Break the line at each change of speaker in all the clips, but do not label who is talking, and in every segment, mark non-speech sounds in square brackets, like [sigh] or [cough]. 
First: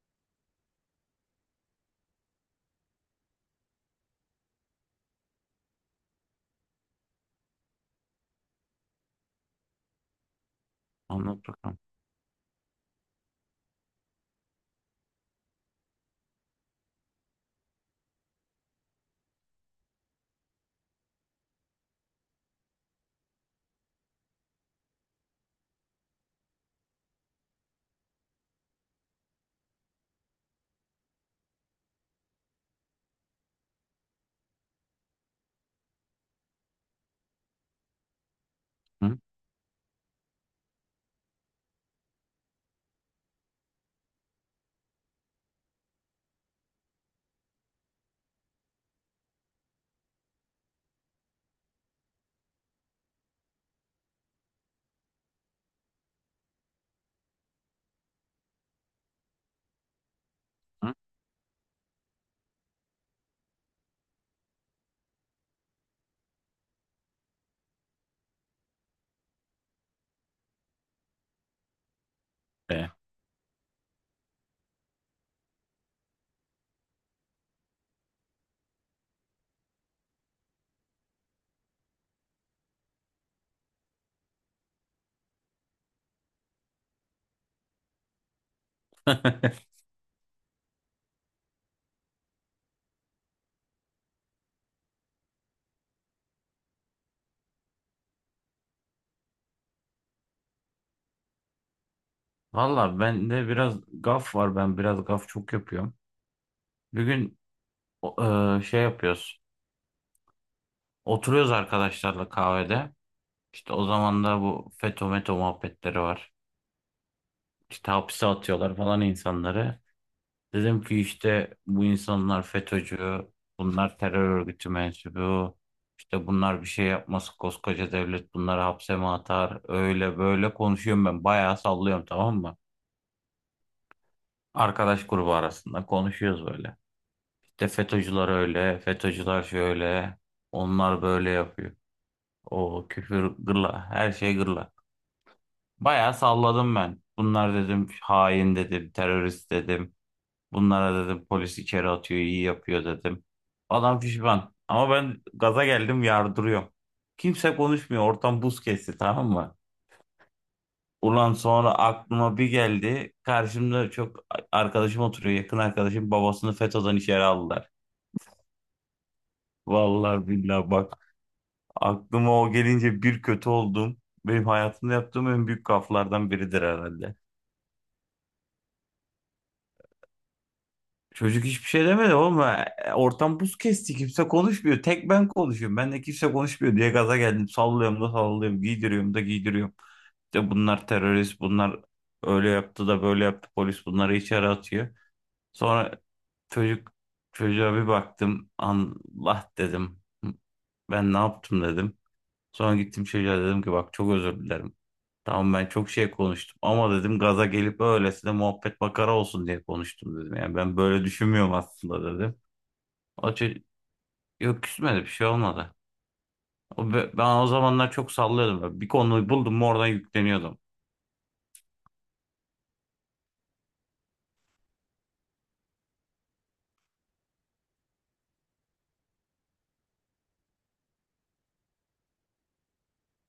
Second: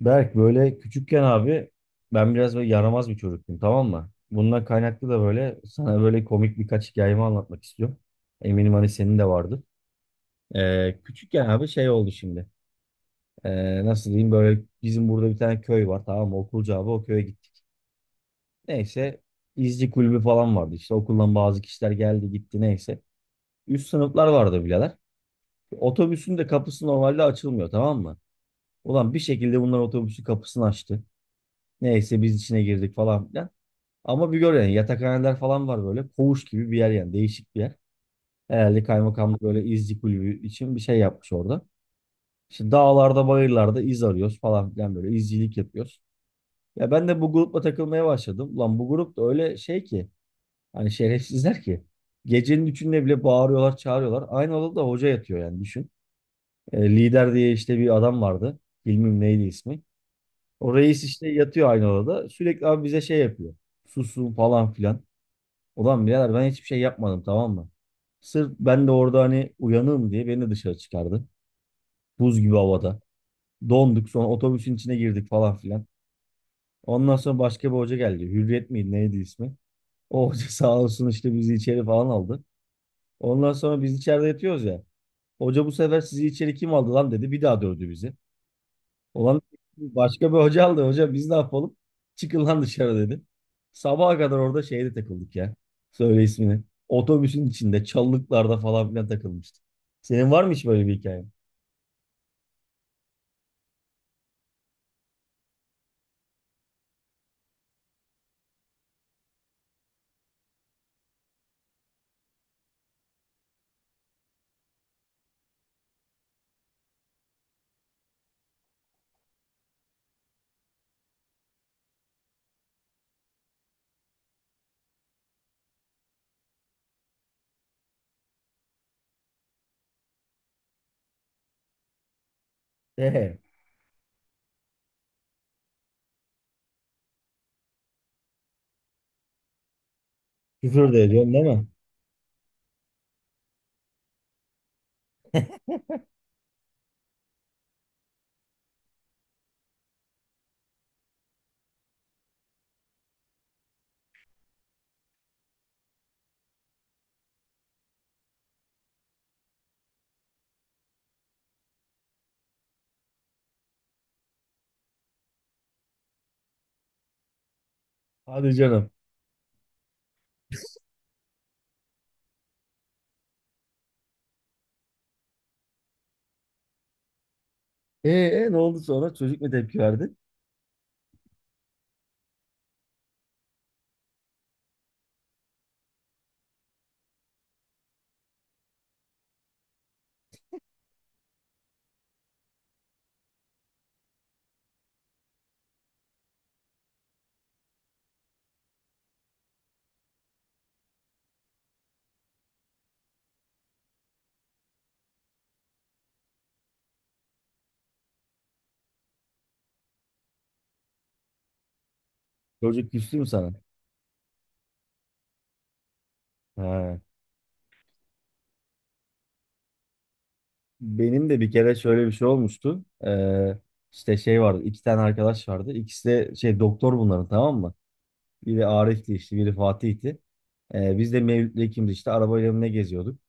Berk böyle küçükken abi ben biraz böyle yaramaz bir çocuktum, tamam mı? Bundan kaynaklı da böyle sana böyle komik birkaç hikayemi anlatmak istiyorum. Eminim hani senin de vardı. Küçükken
Anlat
abi
bakalım.
şey oldu şimdi. Nasıl diyeyim, böyle bizim burada bir tane köy var, tamam mı? Okulcu abi o köye gittik. Neyse, izci kulübü falan vardı işte, okuldan bazı kişiler geldi gitti neyse. Üst sınıflar vardı birader. Otobüsün de kapısı normalde açılmıyor, tamam mı? Ulan bir şekilde bunlar otobüsün kapısını açtı. Neyse biz içine girdik falan filan. Ama bir gör yani, yatakhaneler falan var böyle. Koğuş gibi bir yer yani, değişik bir yer. Herhalde
Hı?
kaymakamlık böyle izci kulübü için bir şey yapmış orada. İşte dağlarda bayırlarda iz arıyoruz falan filan, böyle izcilik yapıyoruz. Ya ben de bu grupla takılmaya başladım. Lan bu grup da öyle şey ki, hani şerefsizler ki. Gecenin üçünde bile bağırıyorlar çağırıyorlar. Aynı odada hoca yatıyor yani, düşün. Lider diye işte bir adam vardı. Bilmem neydi ismi. O
Hı?
reis işte yatıyor aynı odada. Sürekli abi bize şey yapıyor. Susun falan filan. Ulan birader ben hiçbir şey yapmadım, tamam mı? Sırf ben de orada hani uyanığım diye beni dışarı çıkardı. Buz gibi
E.
havada. Donduk, sonra otobüsün içine girdik falan filan. Ondan sonra başka bir hoca geldi. Hürriyet miydi neydi ismi? O hoca [laughs] sağ olsun işte bizi içeri falan aldı. Ondan sonra biz içeride yatıyoruz ya. Hoca bu sefer sizi içeri kim aldı lan dedi. Bir daha dövdü bizi. Ulan
[laughs]
başka bir hoca aldı. Hoca biz ne yapalım? Çıkın lan dışarı dedi. Sabaha kadar orada şeyde takıldık ya. Söyle ismini. Otobüsün içinde, çalılıklarda falan filan takılmıştık. Senin var mı hiç böyle bir hikaye?
Valla bende biraz gaf var. Ben biraz gaf çok yapıyorum. Bir gün o- şey yapıyoruz. Oturuyoruz arkadaşlarla kahvede. İşte o zaman da bu FETÖ METO muhabbetleri var. İşte hapse atıyorlar falan insanları. Dedim ki işte bu insanlar FETÖ'cü, bunlar terör örgütü mensubu. İşte bunlar bir şey yapması koskoca devlet bunları hapse mi atar? Öyle böyle konuşuyorum ben. Bayağı sallıyorum, tamam mı?
Ee,
Arkadaş grubu arasında konuşuyoruz böyle. İşte FETÖ'cüler öyle, FETÖ'cüler şöyle,
Küfür
onlar
de
böyle
ediyorsun değil mi?
yapıyor. O küfür gırla, her şey gırla. Bayağı salladım ben. Bunlar dedim hain dedim, terörist dedim. Bunlara dedim polis içeri atıyor, iyi yapıyor dedim. Adam pişman. Ama ben gaza geldim, yardırıyorum. Kimse konuşmuyor. Ortam buz kesti, tamam mı? Ulan sonra aklıma bir geldi. Karşımda çok arkadaşım oturuyor. Yakın arkadaşım babasını FETÖ'den içeri aldılar.
Hadi canım.
Vallahi billahi bak, aklıma o gelince bir kötü oldum. Benim hayatımda yaptığım en büyük gaflardan biridir herhalde.
Ne oldu sonra? Çocuk mu tepki verdi?
Çocuk hiçbir şey demedi oğlum. E, ortam buz kesti. Kimse konuşmuyor. Tek ben konuşuyorum. Ben de kimse konuşmuyor diye gaza geldim. Sallıyorum da sallıyorum. Giydiriyorum da giydiriyorum. İşte bunlar terörist. Bunlar öyle yaptı da böyle yaptı. Polis bunları içeri atıyor. Sonra çocuk, çocuğa bir baktım. Allah dedim. Ben ne yaptım dedim. Sonra gittim çocuğa dedim ki, bak çok özür dilerim. Tamam ben çok şey konuştum ama dedim, gaza gelip öylesine muhabbet makara olsun diye konuştum dedim. Yani ben böyle düşünmüyorum aslında dedim.
Çocuk küstü mü
O
sana?
ço- Yok, küsmedi, bir şey olmadı.
Ha.
Ben o zamanlar çok sallıyordum. Böyle bir konuyu buldum mu oradan yükleniyordum.
Benim de bir kere şöyle bir şey olmuştu. İşte şey vardı. İki tane arkadaş vardı. İkisi de şey doktor bunların, tamam mı? Biri Arif'ti işte, biri Fatih'ti. Biz de Mevlüt'le ikimiz işte arabayla mı ne geziyorduk.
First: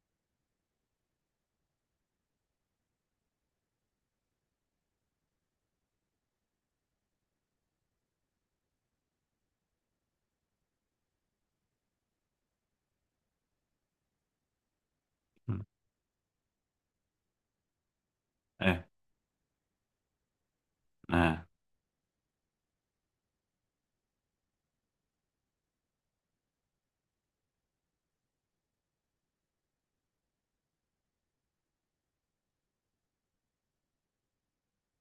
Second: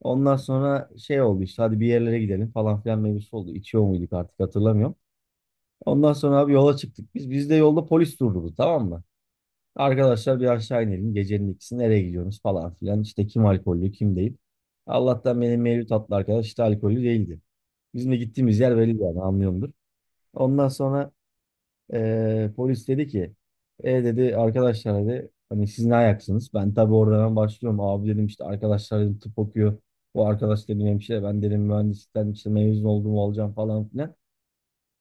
Ondan sonra şey oldu işte, hadi bir yerlere gidelim falan filan mevzusu oldu. İçiyor muyduk artık hatırlamıyorum. Ondan sonra abi yola çıktık. Biz de yolda polis durdurdu, tamam mı? Arkadaşlar bir aşağı inelim. Gecenin ikisi nereye gidiyorsunuz falan filan. İşte kim alkollü kim değil. Allah'tan
Hı.
benim Mevlüt adlı arkadaş işte alkollü değildi. Bizim de gittiğimiz yer
Eh,
belli yani, anlıyorumdur. Ondan sonra
eh.
polis dedi ki, e dedi arkadaşlar dedi, hani siz ne ayaksınız? Ben tabii oradan hemen başlıyorum. Abi dedim işte arkadaşlar dedim tıp okuyor. Bu arkadaş dedim hemşire, ben dedim mühendislikten işte mezun olduğumu alacağım falan filan.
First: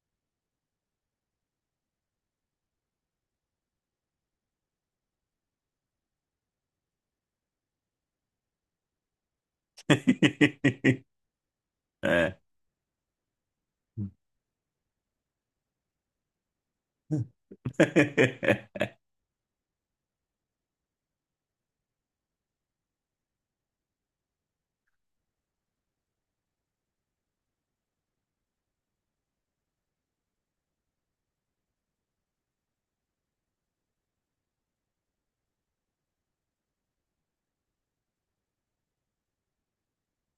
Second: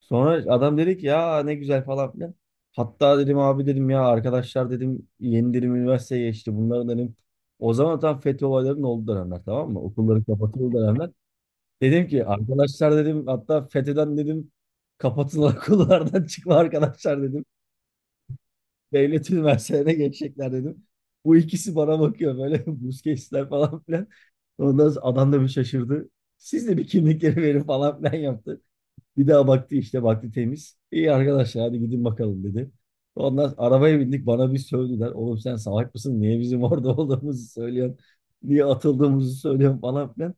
Sonra adam dedi ki ya ne güzel falan filan. Hatta dedim abi dedim ya arkadaşlar dedim yeni dedim üniversiteye geçti. Bunların dedim o zaman tam FETÖ olaylarının olduğu dönemler, tamam mı? Okulların kapatıldığı
[laughs]
dönemler. Dedim ki
Eh.
arkadaşlar dedim hatta FETÖ'den dedim kapatın okullardan [laughs] çıkma arkadaşlar dedim
[laughs]
devlet üniversitelerine geçecekler dedim. Bu ikisi bana bakıyor böyle [laughs] Busquets'ler falan filan. Ondan sonra adam da bir şaşırdı. Siz de bir kimlikleri verin falan filan yaptı. Bir daha baktı işte, baktı temiz. İyi arkadaşlar hadi gidin bakalım dedi. Ondan sonra arabaya bindik, bana bir sövdüler. Oğlum sen salak mısın? Niye bizim orada [laughs] olduğumuzu söylüyorsun? Niye atıldığımızı söylüyorsun falan filan.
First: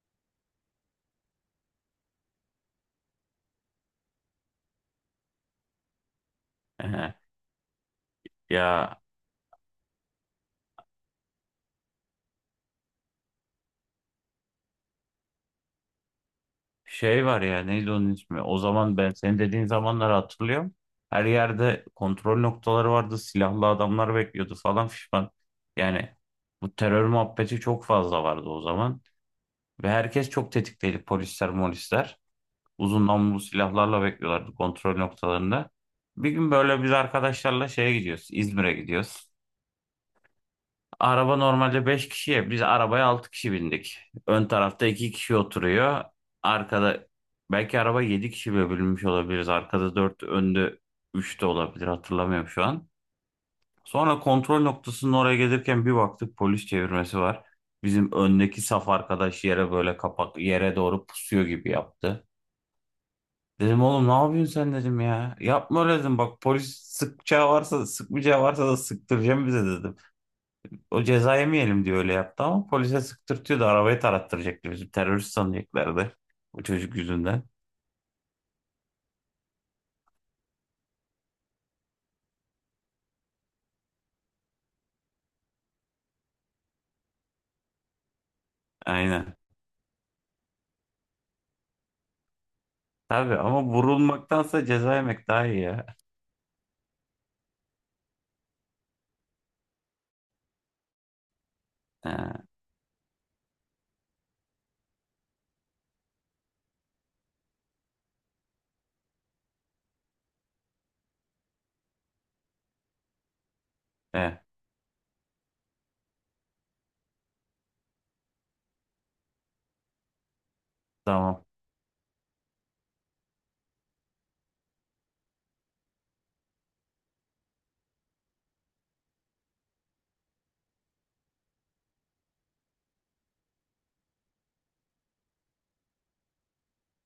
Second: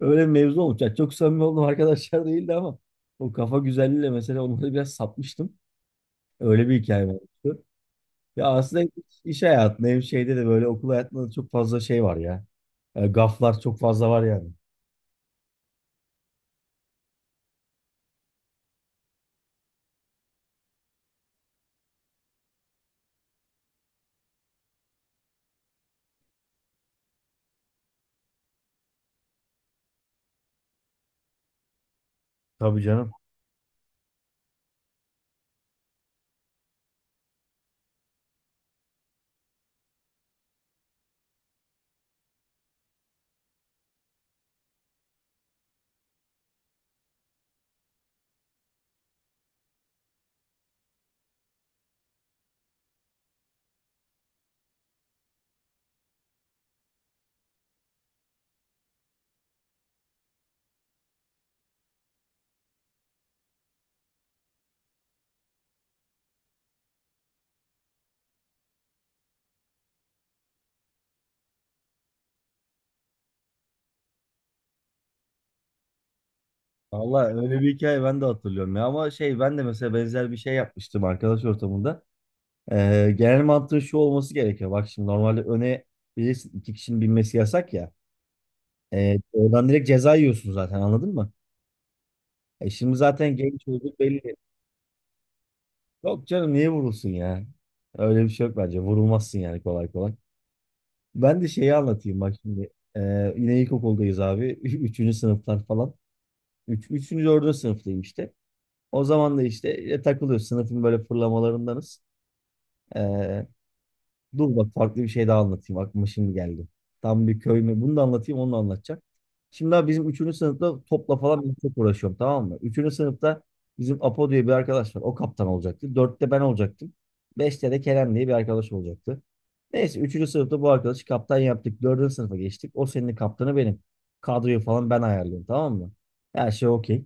Öyle bir mevzu olmuş. Yani çok samimi olduğum arkadaşlar [laughs] değildi ama o kafa güzelliğiyle mesela onları biraz satmıştım. Öyle bir hikaye
Eh.
var. Ya aslında hem
Ya,
iş hayatında hem şeyde de böyle okul hayatında da çok fazla şey var ya. Gaflar çok fazla var yani.
şey var ya, neydi onun ismi? O zaman ben senin dediğin zamanları hatırlıyorum. Her yerde kontrol noktaları vardı. Silahlı adamlar bekliyordu falan fişman. Yani bu terör muhabbeti çok fazla vardı o zaman. Ve herkes çok tetikteydi. Polisler, molisler.
Tabii
Uzun
canım.
namlulu silahlarla bekliyorlardı kontrol noktalarında. Bir gün böyle biz arkadaşlarla şeye gidiyoruz. İzmir'e gidiyoruz. Araba normalde 5 kişiye. Biz arabaya 6 kişi bindik. Ön tarafta 2 kişi oturuyor. Arkada belki araba 7 kişi bile bölünmüş olabiliriz. Arkada 4, önde 3 de olabilir. Hatırlamıyorum şu an. Sonra kontrol noktasının oraya gelirken bir baktık, polis çevirmesi var. Bizim öndeki saf arkadaş yere böyle kapak, yere doğru pusuyor gibi yaptı. Dedim oğlum ne yapıyorsun sen dedim ya. Yapma öyle dedim. Bak polis sıkacağı varsa sıkmayacağı varsa da sıktıracağım bize dedim. O ceza yemeyelim diye öyle yaptı ama polise sıktırtıyordu. Arabayı tarattıracaktı bizi. Terörist sanacaklardı. O çocuk
Valla
yüzünden.
öyle bir hikaye ben de hatırlıyorum ya, ama şey, ben de mesela benzer bir şey yapmıştım arkadaş ortamında. Genel mantığı şu olması gerekiyor. Bak şimdi normalde öne bilirsin iki kişinin binmesi yasak ya.
Aynen.
Oradan direkt ceza yiyorsun zaten, anladın mı? E şimdi zaten
Tabii ama
genç çocuk belli.
vurulmaktansa ceza yemek daha iyi ya.
Yok canım niye vurulsun ya? Öyle bir şey yok bence. Vurulmazsın yani, kolay kolay. Ben de şeyi anlatayım bak
Ha,
şimdi. Yine ilkokuldayız abi. [laughs] Üçüncü sınıflar falan. Üçüncü, dördüncü sınıftayım işte. O zaman da işte takılıyoruz. Sınıfın böyle fırlamalarındanız. Ee,
e,
Dur bak farklı bir şey daha anlatayım. Aklıma şimdi geldi. Tam bir köy mü? Bunu da anlatayım, onu da anlatacağım. Şimdi abi bizim üçüncü sınıfta topla falan
tamam.
ben çok uğraşıyorum, tamam mı? Üçüncü sınıfta bizim Apo diye bir arkadaş var. O kaptan olacaktı. Dörtte ben olacaktım. Beşte de Kerem diye bir arkadaş olacaktı. Neyse üçüncü sınıfta bu arkadaşı kaptan yaptık. Dördüncü sınıfa geçtik. O senin kaptanı benim. Kadroyu falan ben ayarlıyorum, tamam mı? Her şey okey.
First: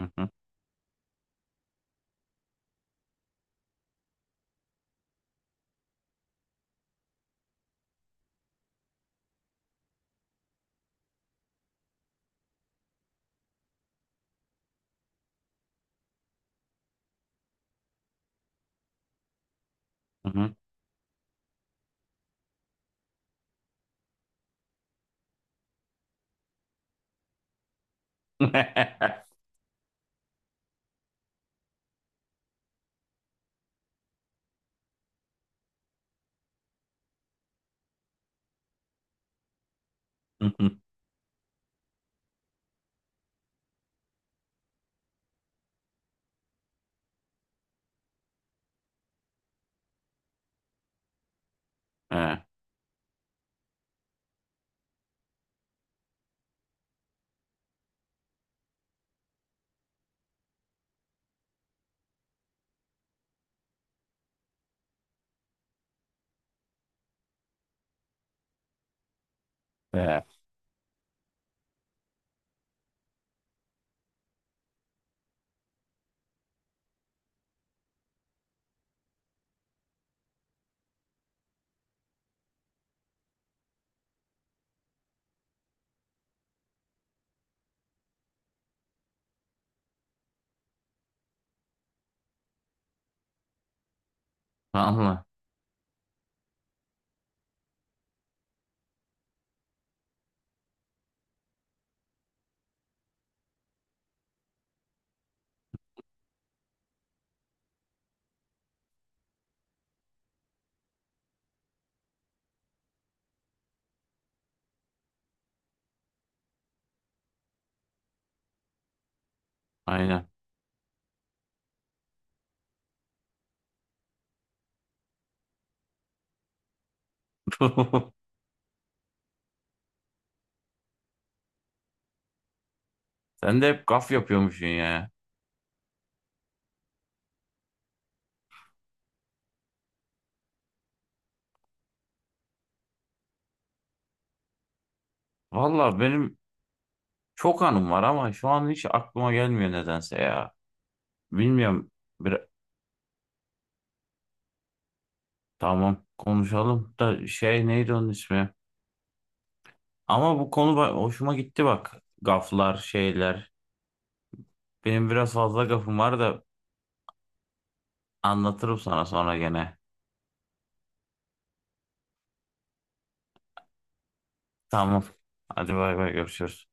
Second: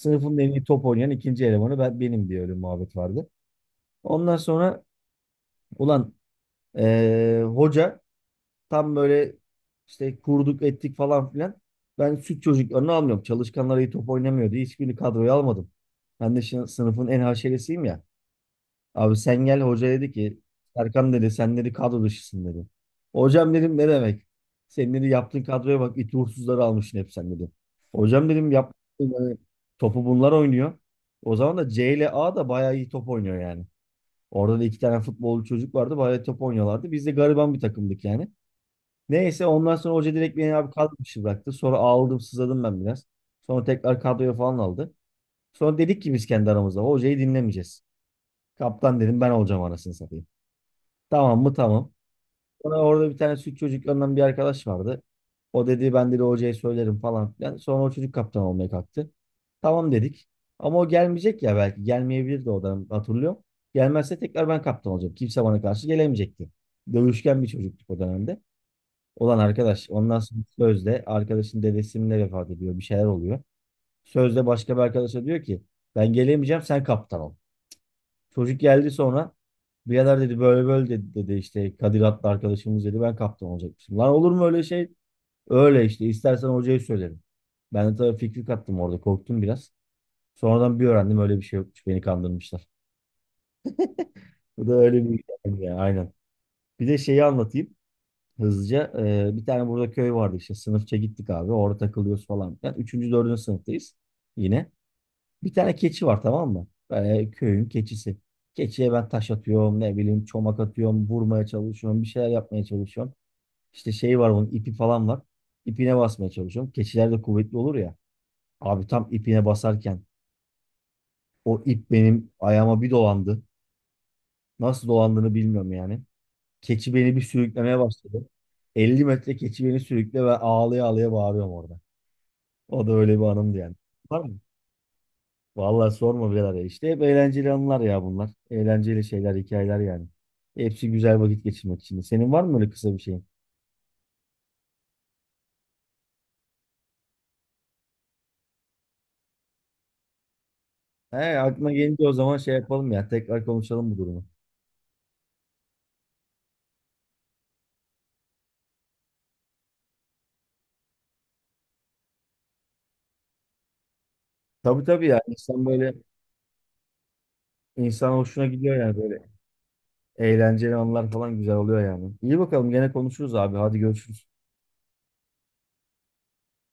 Hı hı,
en iyi top oynayan ikinci elemanı ben, benim diye öyle muhabbet vardı. Ondan sonra ulan hoca, tam böyle işte kurduk ettik falan filan. Ben süt çocuklarını almıyorum. Çalışkanlar iyi top oynamıyor diye hiçbirini kadroya almadım. Ben de şimdi sınıfın en haşeresiyim ya. Abi sen gel, hoca dedi
hı
ki
hı.
Serkan dedi sen dedi kadro dışısın dedi. Hocam dedim ne demek? Senin dedi yaptığın kadroya bak, iti uğursuzları almışsın hep sen dedi. Hocam dedim yap
[laughs]
yani, topu bunlar oynuyor. O zaman da C ile A da bayağı iyi top oynuyor yani. Orada da iki tane futbolcu çocuk vardı, bayağı top oynuyorlardı. Biz de gariban bir takımdık yani. Neyse ondan sonra hoca direkt
Hı
beni abi
hı,
kadro dışı bıraktı. Sonra ağladım sızladım ben biraz. Sonra tekrar kadroya falan aldı. Sonra dedik ki biz kendi aramızda hocayı dinlemeyeceğiz. Kaptan dedim ben olacağım, anasını satayım. Tamam mı tamam.
e,
Sonra orada bir tane süt çocuklarından bir arkadaş vardı. O dedi ben de hocaya söylerim falan filan. Sonra o çocuk kaptan olmaya kalktı. Tamam dedik. Ama o gelmeyecek ya belki. Gelmeyebilir de, o da hatırlıyorum. Gelmezse tekrar ben kaptan olacağım. Kimse bana karşı gelemeyecekti. Dövüşken bir çocuktuk o dönemde olan arkadaş, ondan
e.
sonra sözde arkadaşın dedesinin de vefat ediyor. Bir şeyler oluyor. Sözde başka bir arkadaşa diyor ki ben gelemeyeceğim sen kaptan ol. Çocuk geldi sonra, birader dedi böyle böyle dedi, dedi işte Kadir adlı arkadaşımız dedi ben kaptan olacakmışım. Lan olur mu öyle şey? Öyle işte, istersen hocayı söylerim. Ben de tabii fikri kattım orada, korktum biraz. Sonradan bir öğrendim, öyle bir şey yokmuş, beni kandırmışlar. Bu da öyle bir
Vallahi.
hikaye ya aynen. Bir de şeyi anlatayım hızlıca. Bir tane burada köy vardı işte, sınıfça gittik abi, orada takılıyoruz falan. Yani üçüncü dördüncü sınıftayız yine. Bir tane keçi var, tamam mı? Köyün keçisi. Keçiye ben taş atıyorum, ne bileyim çomak atıyorum, vurmaya çalışıyorum, bir şeyler yapmaya çalışıyorum. İşte şey var, bunun ipi falan var. İpine basmaya çalışıyorum. Keçiler de kuvvetli olur ya. Abi tam ipine basarken
Aynen.
o ip benim ayağıma bir dolandı. Nasıl dolandığını bilmiyorum yani. Keçi beni bir sürüklemeye başladı.
[laughs]
50 metre keçi beni sürükle ve ağlaya ağlaya bağırıyorum orada. O da öyle bir anımdı
Sen de
yani.
hep gaf
Var mı?
yapıyormuşsun ya.
Vallahi sorma birader ya. İşte hep eğlenceli anılar ya bunlar. Eğlenceli şeyler, hikayeler yani. Hepsi güzel vakit geçirmek için. Senin var mı öyle kısa bir şeyin?
Valla benim çok anım var ama şu an hiç aklıma gelmiyor nedense ya.
He, aklına
Bilmiyorum.
gelince o zaman
Bir...
şey yapalım ya. Tekrar konuşalım bu durumu.
Tamam konuşalım da şey, neydi onun ismi? Ama bu konu hoşuma gitti bak. Gaflar, şeyler.
Tabii tabii
Benim
ya.
biraz fazla
İnsan böyle
gafım var da
insan hoşuna gidiyor
anlatırım
yani
sana
böyle.
sonra gene.
Eğlenceli anılar falan güzel oluyor yani. İyi bakalım, gene konuşuruz abi. Hadi görüşürüz.
Tamam. Hadi bay bay, görüşürüz.